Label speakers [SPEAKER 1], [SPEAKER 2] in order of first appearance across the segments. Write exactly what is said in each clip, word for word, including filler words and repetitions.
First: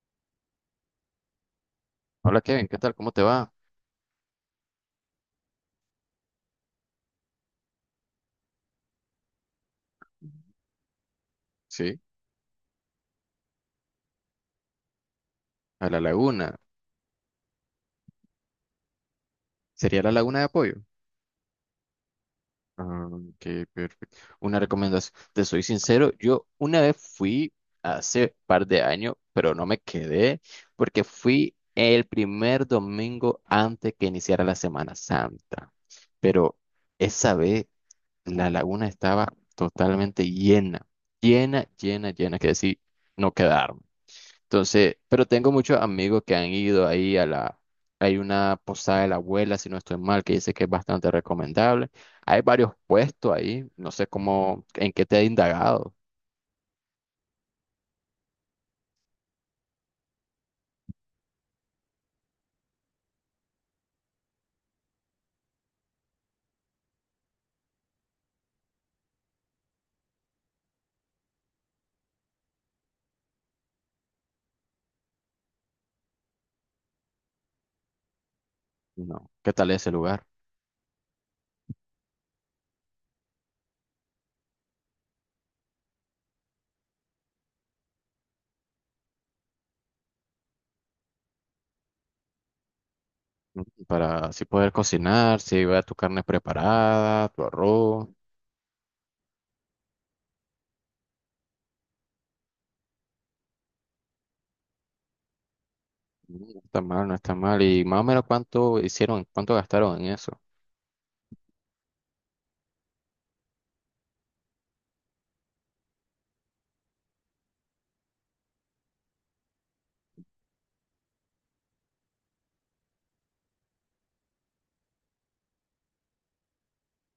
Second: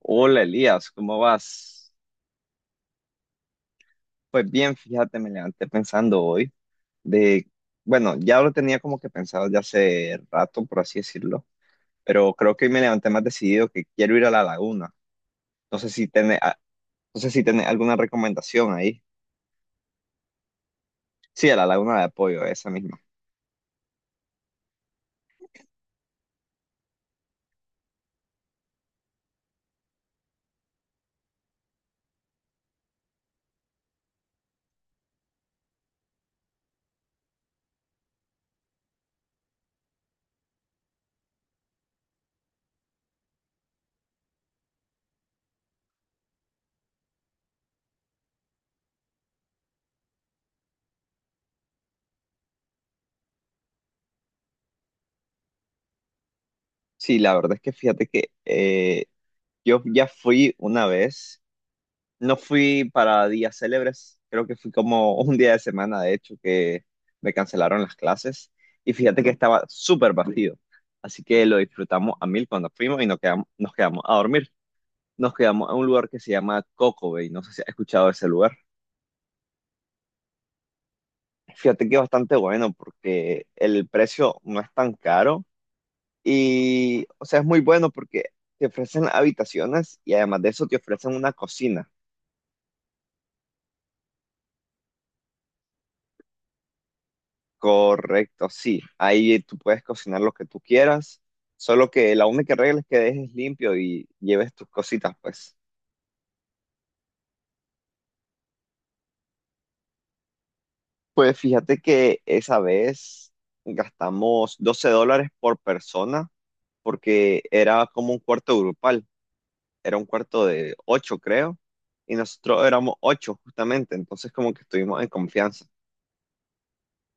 [SPEAKER 1] Hola Elías, ¿cómo vas?
[SPEAKER 2] Hola Kevin, ¿qué tal? ¿Cómo te va?
[SPEAKER 1] Pues bien, fíjate, me levanté pensando hoy de, bueno, ya lo tenía como que pensado ya hace rato, por así decirlo,
[SPEAKER 2] Sí,
[SPEAKER 1] pero creo que hoy me levanté más decidido que quiero ir a la laguna. No
[SPEAKER 2] a
[SPEAKER 1] sé
[SPEAKER 2] la
[SPEAKER 1] si tiene,
[SPEAKER 2] laguna.
[SPEAKER 1] a- no sé si tiene alguna recomendación ahí.
[SPEAKER 2] ¿Sería la laguna de apoyo?
[SPEAKER 1] Sí, a la laguna de apoyo, esa misma.
[SPEAKER 2] Ah, ok, perfecto. Una recomendación. Te soy sincero, yo una vez fui hace par de años, pero no me quedé porque fui el primer domingo antes que iniciara la Semana Santa. Pero esa vez la laguna estaba totalmente llena, llena, llena, llena, que decir, no quedarme. Entonces, pero tengo muchos amigos que han ido ahí a la, hay una posada de la abuela, si no estoy mal, que dice que es bastante recomendable. Hay varios puestos ahí, no sé cómo, en qué te he indagado.
[SPEAKER 1] Sí, la verdad es que fíjate que eh, yo ya fui una vez. No fui para días célebres, creo que fui como un día de semana, de hecho, que me cancelaron las clases y fíjate que estaba súper vacío, así que lo disfrutamos a mil cuando fuimos y nos quedamos, nos quedamos a dormir. Nos quedamos a un lugar que se llama Coco Bay, no sé si has escuchado de ese lugar.
[SPEAKER 2] No, qué tal es ese lugar.
[SPEAKER 1] Fíjate que es bastante bueno porque el precio no es tan caro y, o sea, es muy bueno porque te ofrecen habitaciones y además de eso te ofrecen una cocina.
[SPEAKER 2] Mm, para así poder cocinar, si va tu carne preparada, tu arroz.
[SPEAKER 1] Correcto, sí. Ahí tú puedes cocinar lo que tú quieras, solo que la única regla es que dejes limpio y lleves tus cositas, pues.
[SPEAKER 2] Mm, no está mal, no está mal, y más o menos cuánto hicieron, cuánto gastaron en eso.
[SPEAKER 1] Pues fíjate que esa vez gastamos doce dólares por persona porque era como un cuarto grupal, era un cuarto de ocho, creo, y nosotros éramos ocho justamente, entonces como que estuvimos en confianza.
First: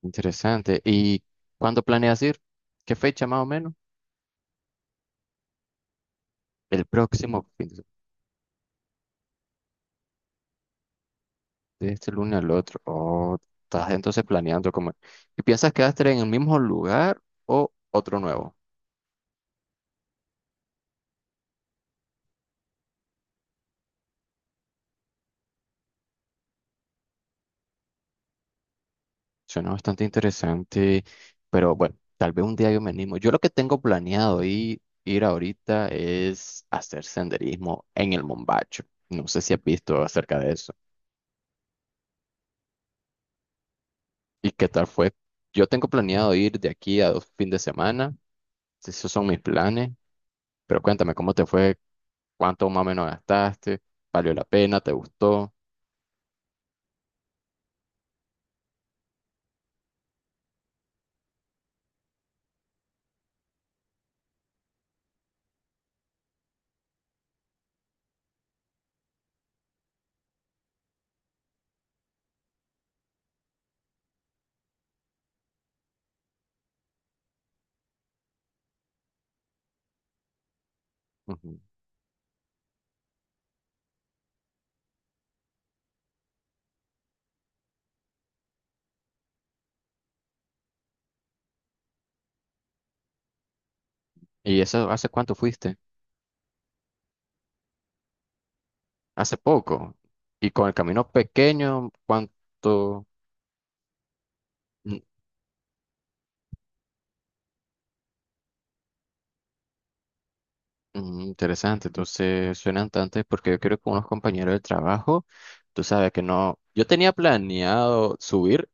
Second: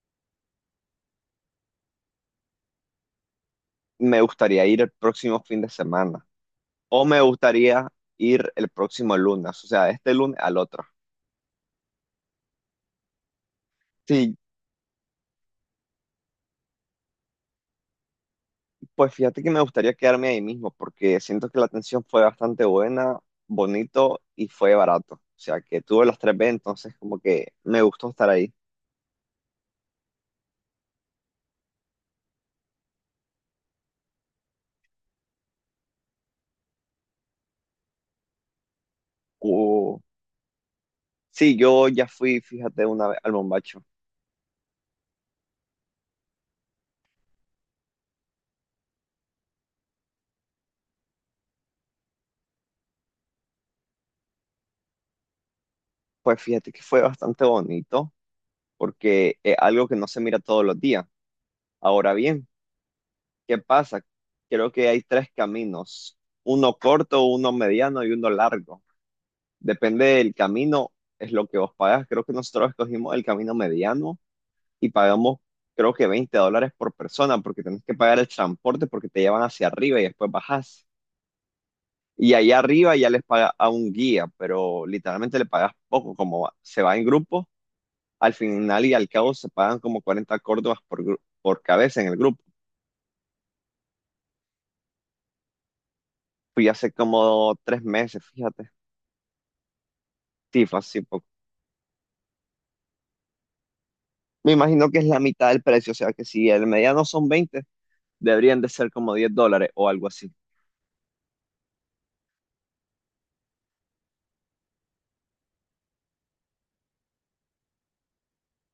[SPEAKER 2] Interesante. ¿Y cuándo planeas ir? ¿Qué fecha más o menos?
[SPEAKER 1] Me gustaría ir el próximo fin de semana
[SPEAKER 2] El
[SPEAKER 1] o me
[SPEAKER 2] próximo fin de.
[SPEAKER 1] gustaría ir el próximo lunes, o sea, este lunes al otro.
[SPEAKER 2] De este lunes al otro. Oh, estás entonces
[SPEAKER 1] Sí.
[SPEAKER 2] planeando como... ¿Y piensas quedarte en el mismo lugar o otro nuevo?
[SPEAKER 1] Pues fíjate que me gustaría quedarme ahí mismo porque siento que la atención fue bastante buena, bonito y fue barato. O sea, que tuve las tres B, entonces como que me gustó estar ahí.
[SPEAKER 2] Suena bastante interesante, pero bueno, tal vez un día yo me animo. Yo lo que tengo planeado ir, ir ahorita es hacer senderismo en el Mombacho. No sé si has
[SPEAKER 1] Uh,
[SPEAKER 2] visto acerca de eso.
[SPEAKER 1] sí, yo ya fui, fíjate, una vez al Bombacho.
[SPEAKER 2] ¿Y qué tal fue? Yo tengo planeado ir de aquí a dos fines de semana. Esos son mis planes. Pero cuéntame, ¿cómo te fue? ¿Cuánto más o menos gastaste? ¿Valió la pena? ¿Te gustó?
[SPEAKER 1] Pues fíjate que fue bastante bonito porque es algo que no se mira todos los días. Ahora bien, ¿qué pasa? Creo que hay tres caminos, uno corto, uno mediano y uno largo. Depende del camino, es lo que vos pagas. Creo que nosotros escogimos el camino mediano y pagamos creo que veinte dólares por persona porque tenés que pagar el transporte porque te llevan hacia arriba y después bajás.
[SPEAKER 2] Ujú.
[SPEAKER 1] Y allá arriba ya les paga a un guía, pero literalmente le pagas poco, como va- se va en grupo, al final y al cabo se pagan como cuarenta córdobas por, gru- por cabeza en el grupo.
[SPEAKER 2] ¿Y eso hace cuánto fuiste?
[SPEAKER 1] Fui hace como tres meses, fíjate.
[SPEAKER 2] Hace poco. Y
[SPEAKER 1] Sí,
[SPEAKER 2] con el
[SPEAKER 1] fue así
[SPEAKER 2] camino
[SPEAKER 1] poco.
[SPEAKER 2] pequeño, ¿cuánto?
[SPEAKER 1] Me imagino
[SPEAKER 2] Mm,
[SPEAKER 1] que es la mitad del precio, o sea que si el mediano son veinte, deberían de ser como diez dólares o algo así.
[SPEAKER 2] mm, interesante. Entonces, suenan tantos porque yo quiero con unos compañeros del trabajo. Tú sabes que no. Yo tenía planeado subir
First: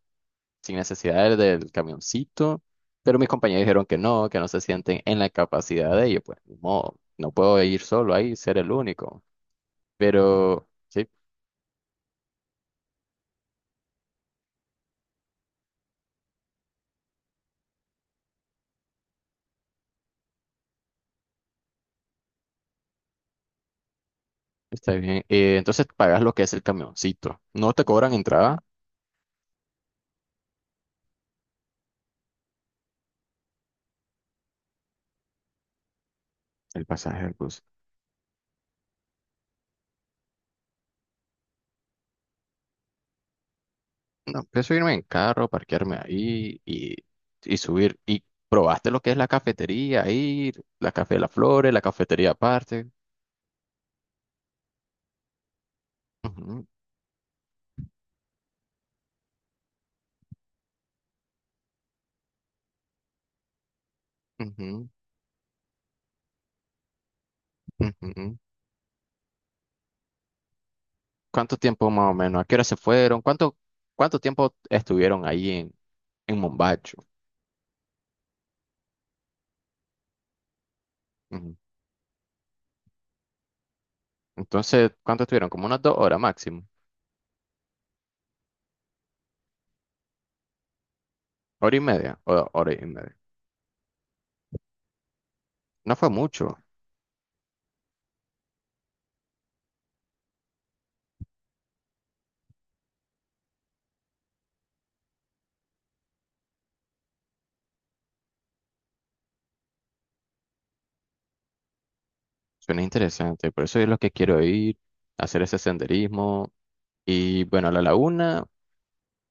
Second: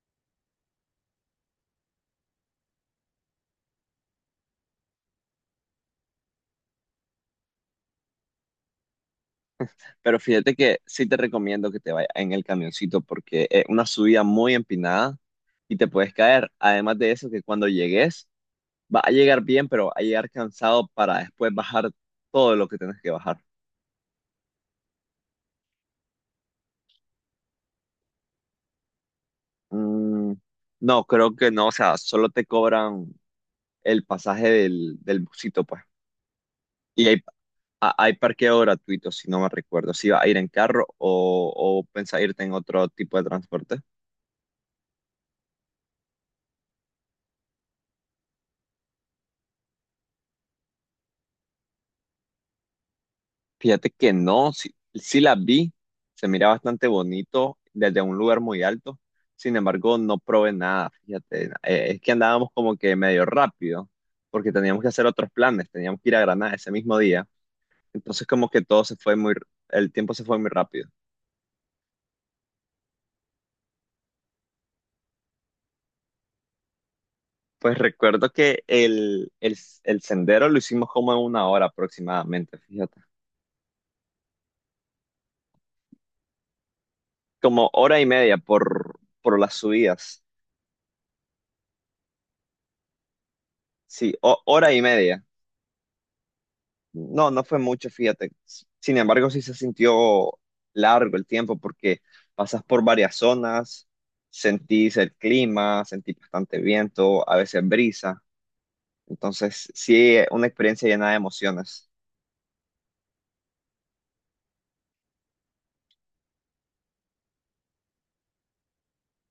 [SPEAKER 2] sin necesidad del, del camioncito, pero mis compañeros dijeron que no, que no se sienten en la capacidad de ellos. Pues, ni modo, no puedo ir solo ahí, ser el único.
[SPEAKER 1] Pero fíjate
[SPEAKER 2] Pero,
[SPEAKER 1] que sí
[SPEAKER 2] sí,
[SPEAKER 1] te recomiendo que te vayas en el camioncito porque es una subida muy empinada y te puedes caer. Además de eso, que cuando llegues, vas a llegar bien, pero vas a llegar cansado para después bajar todo lo que tienes que bajar.
[SPEAKER 2] está bien. Eh, entonces, pagas lo que es el camioncito. No te cobran entrada.
[SPEAKER 1] Mm, no, creo que no. O sea, solo te cobran el pasaje del, del busito, pues.
[SPEAKER 2] El
[SPEAKER 1] Y hay,
[SPEAKER 2] pasaje del bus.
[SPEAKER 1] a- hay parqueo gratuito, si no me recuerdo. Si vas a ir en carro o, o pensás irte en otro tipo de transporte.
[SPEAKER 2] No, pienso irme en carro, parquearme ahí y, y subir. ¿Y probaste lo que es la cafetería ahí, la Café de las Flores, la cafetería aparte?
[SPEAKER 1] Fíjate que no, sí, sí la vi, se mira
[SPEAKER 2] Ujú,
[SPEAKER 1] bastante bonito desde un lugar muy alto, sin embargo no probé nada, fíjate, Eh, es que andábamos como que medio rápido, porque teníamos que
[SPEAKER 2] ujú,
[SPEAKER 1] hacer otros planes, teníamos que ir a Granada ese mismo día, entonces
[SPEAKER 2] ujú.
[SPEAKER 1] como que todo se fue muy, r- el tiempo se fue muy rápido.
[SPEAKER 2] ¿Cuánto tiempo más o menos? ¿A qué hora se fueron? ¿Cuánto, cuánto tiempo estuvieron ahí en, en Mombacho?
[SPEAKER 1] Pues recuerdo que el, el, el sendero lo hicimos como en una
[SPEAKER 2] Ujú.
[SPEAKER 1] hora aproximadamente, fíjate,
[SPEAKER 2] Entonces, ¿cuánto estuvieron? Como unas dos horas máximo.
[SPEAKER 1] como hora y media por, por las subidas,
[SPEAKER 2] Hora y media, o- hora y media.
[SPEAKER 1] sí, ho- hora y media.
[SPEAKER 2] No fue mucho.
[SPEAKER 1] No, no fue mucho, fíjate. Sin embargo, sí se sintió largo el tiempo porque pasas por varias zonas, sentís el clima, sentís bastante viento, a veces brisa. Entonces, sí, una experiencia llena de emociones.
[SPEAKER 2] Suena interesante. Por eso es lo que quiero ir, hacer ese senderismo. Y bueno, a la laguna.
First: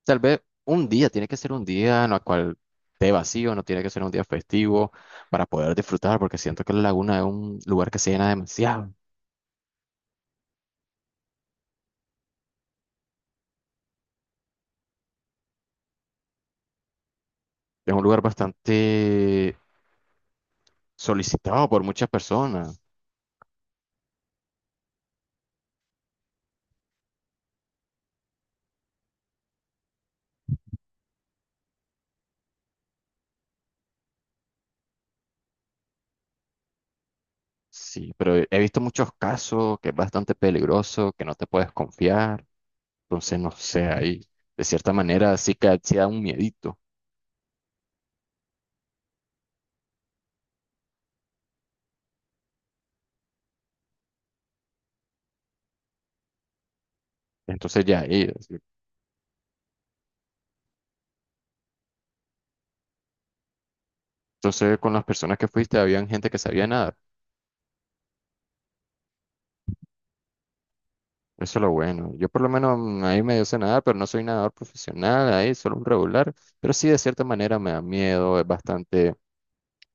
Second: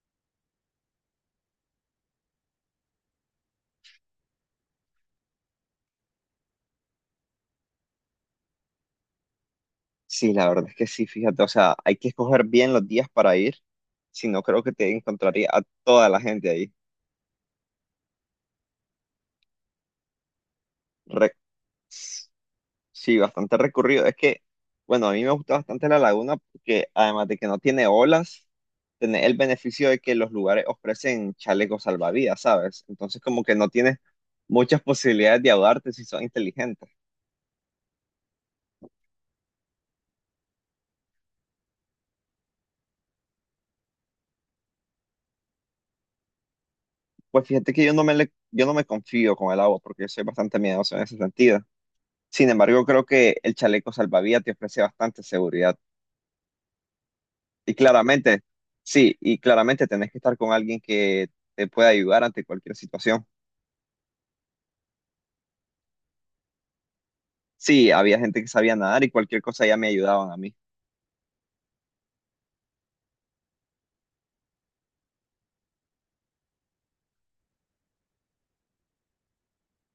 [SPEAKER 2] Tal vez un día, tiene que ser un día en el cual esté vacío, no tiene que ser un día festivo para poder disfrutar, porque siento que la laguna es un lugar que se llena demasiado.
[SPEAKER 1] Sí, la verdad es que sí, fíjate. O sea, hay que escoger bien los días para ir, si no creo que te encontraría a toda la gente ahí.
[SPEAKER 2] Es un lugar bastante
[SPEAKER 1] Re-
[SPEAKER 2] solicitado por muchas personas.
[SPEAKER 1] Sí, bastante recorrido. Es que, bueno, a mí me gusta bastante la laguna porque además de que no tiene olas, tiene el beneficio de que los lugares ofrecen chalecos salvavidas, ¿sabes? Entonces como que no tienes muchas posibilidades de ahogarte si son inteligentes.
[SPEAKER 2] Sí, pero he he visto muchos casos que es bastante peligroso, que no te puedes confiar. Entonces, no sé, ahí de cierta manera sí que sí da un miedito.
[SPEAKER 1] Pues fíjate que yo no me, le- yo no me confío con el agua porque yo soy bastante miedoso en ese sentido. Sin embargo, creo que el chaleco salvavidas te ofrece bastante seguridad. Y
[SPEAKER 2] Entonces, ya ahí.
[SPEAKER 1] claramente, sí, y claramente tenés que estar con alguien que te pueda ayudar ante cualquier situación.
[SPEAKER 2] Entonces, con las personas que fuiste, habían gente que sabía nada.
[SPEAKER 1] Sí, había gente que sabía nadar y cualquier cosa ya me ayudaban a mí.
[SPEAKER 2] Eso es lo bueno. Yo por lo menos mm, ahí medio sé nadar, pero no soy nadador profesional, ahí solo un regular. Pero sí, de cierta manera me da miedo, es bastante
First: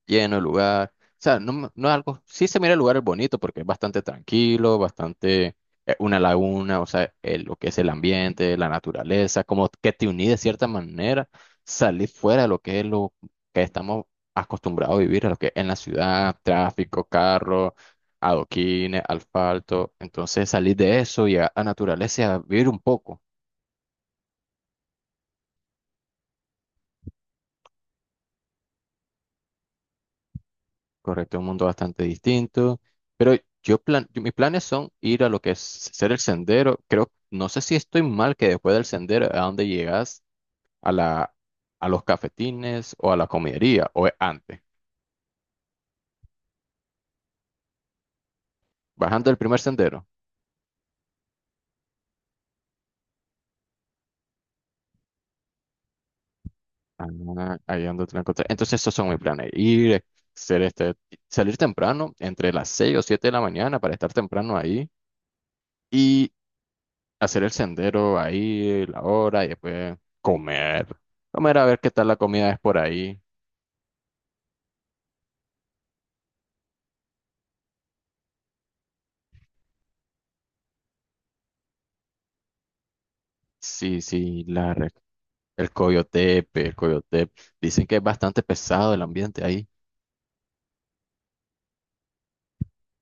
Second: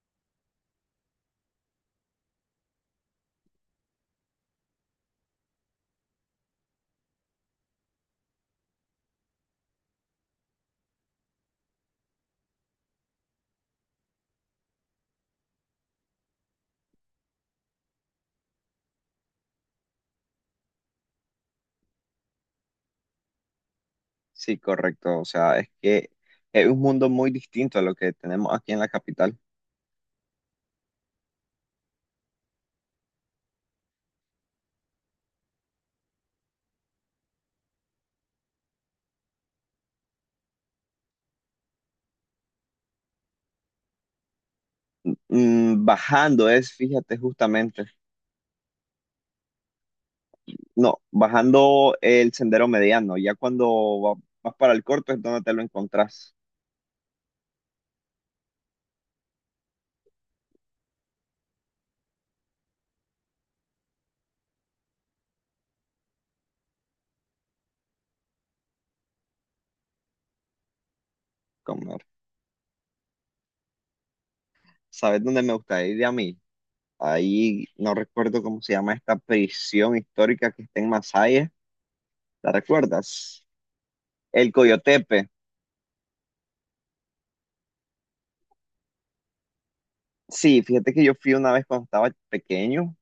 [SPEAKER 2] lleno el lugar. O sea, no, m- no es algo, sí se mira el lugar es bonito porque es bastante tranquilo, bastante eh, una laguna, o sea, el- lo que es el ambiente, la naturaleza, como que te uní de cierta manera, salir fuera de lo que es lo que estamos acostumbrados a vivir, a lo que es en la ciudad, tráfico, carro, adoquines, asfalto. Entonces salir de eso y a, a naturaleza y a vivir un poco.
[SPEAKER 1] Sí, correcto. O sea, es que es un mundo muy distinto a lo que tenemos aquí en la capital.
[SPEAKER 2] Correcto, un mundo bastante distinto. Pero yo plan, yo- mis planes son ir a lo que es ser el sendero. Creo, no sé si estoy mal que después del sendero a dónde llegas a la, a los cafetines o a la comidería o es antes,
[SPEAKER 1] Mm, bajando es, fíjate, justamente.
[SPEAKER 2] bajando el primer sendero.
[SPEAKER 1] No, bajando el sendero mediano. Ya cuando va- vas para el corto es donde te lo encontrás.
[SPEAKER 2] Ah, ahí ando te la encontré. Entonces esos son mis planes. Ir, eh, ser este, salir temprano entre las seis o siete de la mañana para estar temprano ahí y hacer el sendero ahí, la hora y después comer. Comer a ver qué
[SPEAKER 1] Como,
[SPEAKER 2] tal la comida es por ahí.
[SPEAKER 1] ¿sabes dónde me gusta ir a mí? Ahí no recuerdo cómo se llama esta prisión histórica que está en Masaya. ¿La recuerdas?
[SPEAKER 2] Sí, sí,
[SPEAKER 1] El
[SPEAKER 2] la, re-
[SPEAKER 1] Coyotepe.
[SPEAKER 2] el Coyotepe, el Coyotepe. Dicen que es bastante pesado el ambiente ahí.
[SPEAKER 1] Sí, fíjate que yo fui una vez cuando estaba pequeño.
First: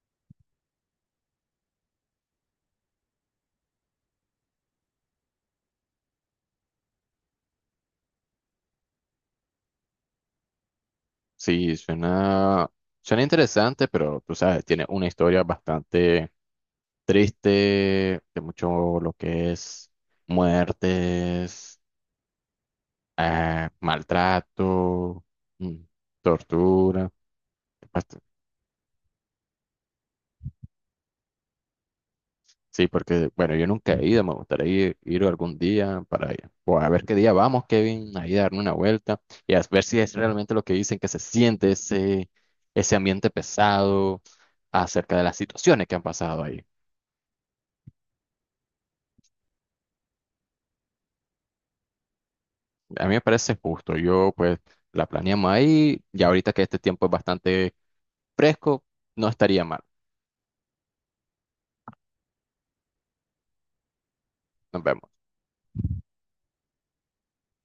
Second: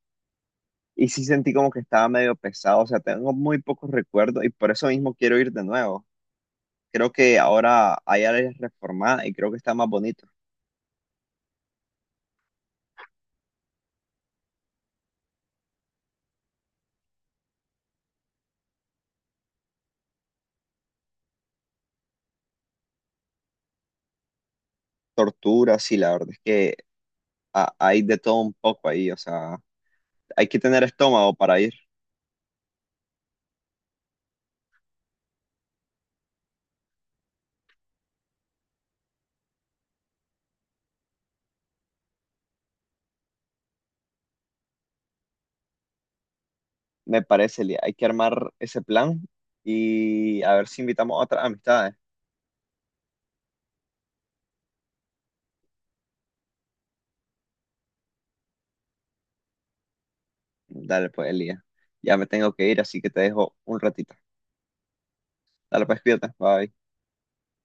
[SPEAKER 1] Y sí sentí como que estaba medio pesado, o sea, tengo muy pocos recuerdos y por eso mismo quiero ir de nuevo. Creo que ahora hay áreas reformadas y creo que está más bonito.
[SPEAKER 2] Sí, suena, suena interesante, pero tú sabes, tiene una historia bastante triste, de mucho lo que es muertes, eh, maltrato, mm,
[SPEAKER 1] Tortura, sí, la verdad es que
[SPEAKER 2] tortura.
[SPEAKER 1] ha- hay de todo un poco ahí, o sea, hay que tener estómago para ir,
[SPEAKER 2] Sí, porque, bueno, yo nunca he ido, me gustaría ir, ir algún día para. O a ver qué día vamos, Kevin, ahí darme una vuelta y a ver si es realmente lo que dicen que se siente ese, ese ambiente pesado acerca de las situaciones que han pasado ahí.
[SPEAKER 1] me parece, Lía. Hay que armar ese plan y a ver si invitamos a otras amistades.
[SPEAKER 2] A mí me parece justo, yo pues la planeamos ahí y ahorita que este tiempo es bastante fresco, no estaría mal.
[SPEAKER 1] Dale, pues, Elías. Ya me tengo que ir, así que te dejo un ratito.
[SPEAKER 2] Nos vemos.
[SPEAKER 1] Dale, pues, cuídate. Bye.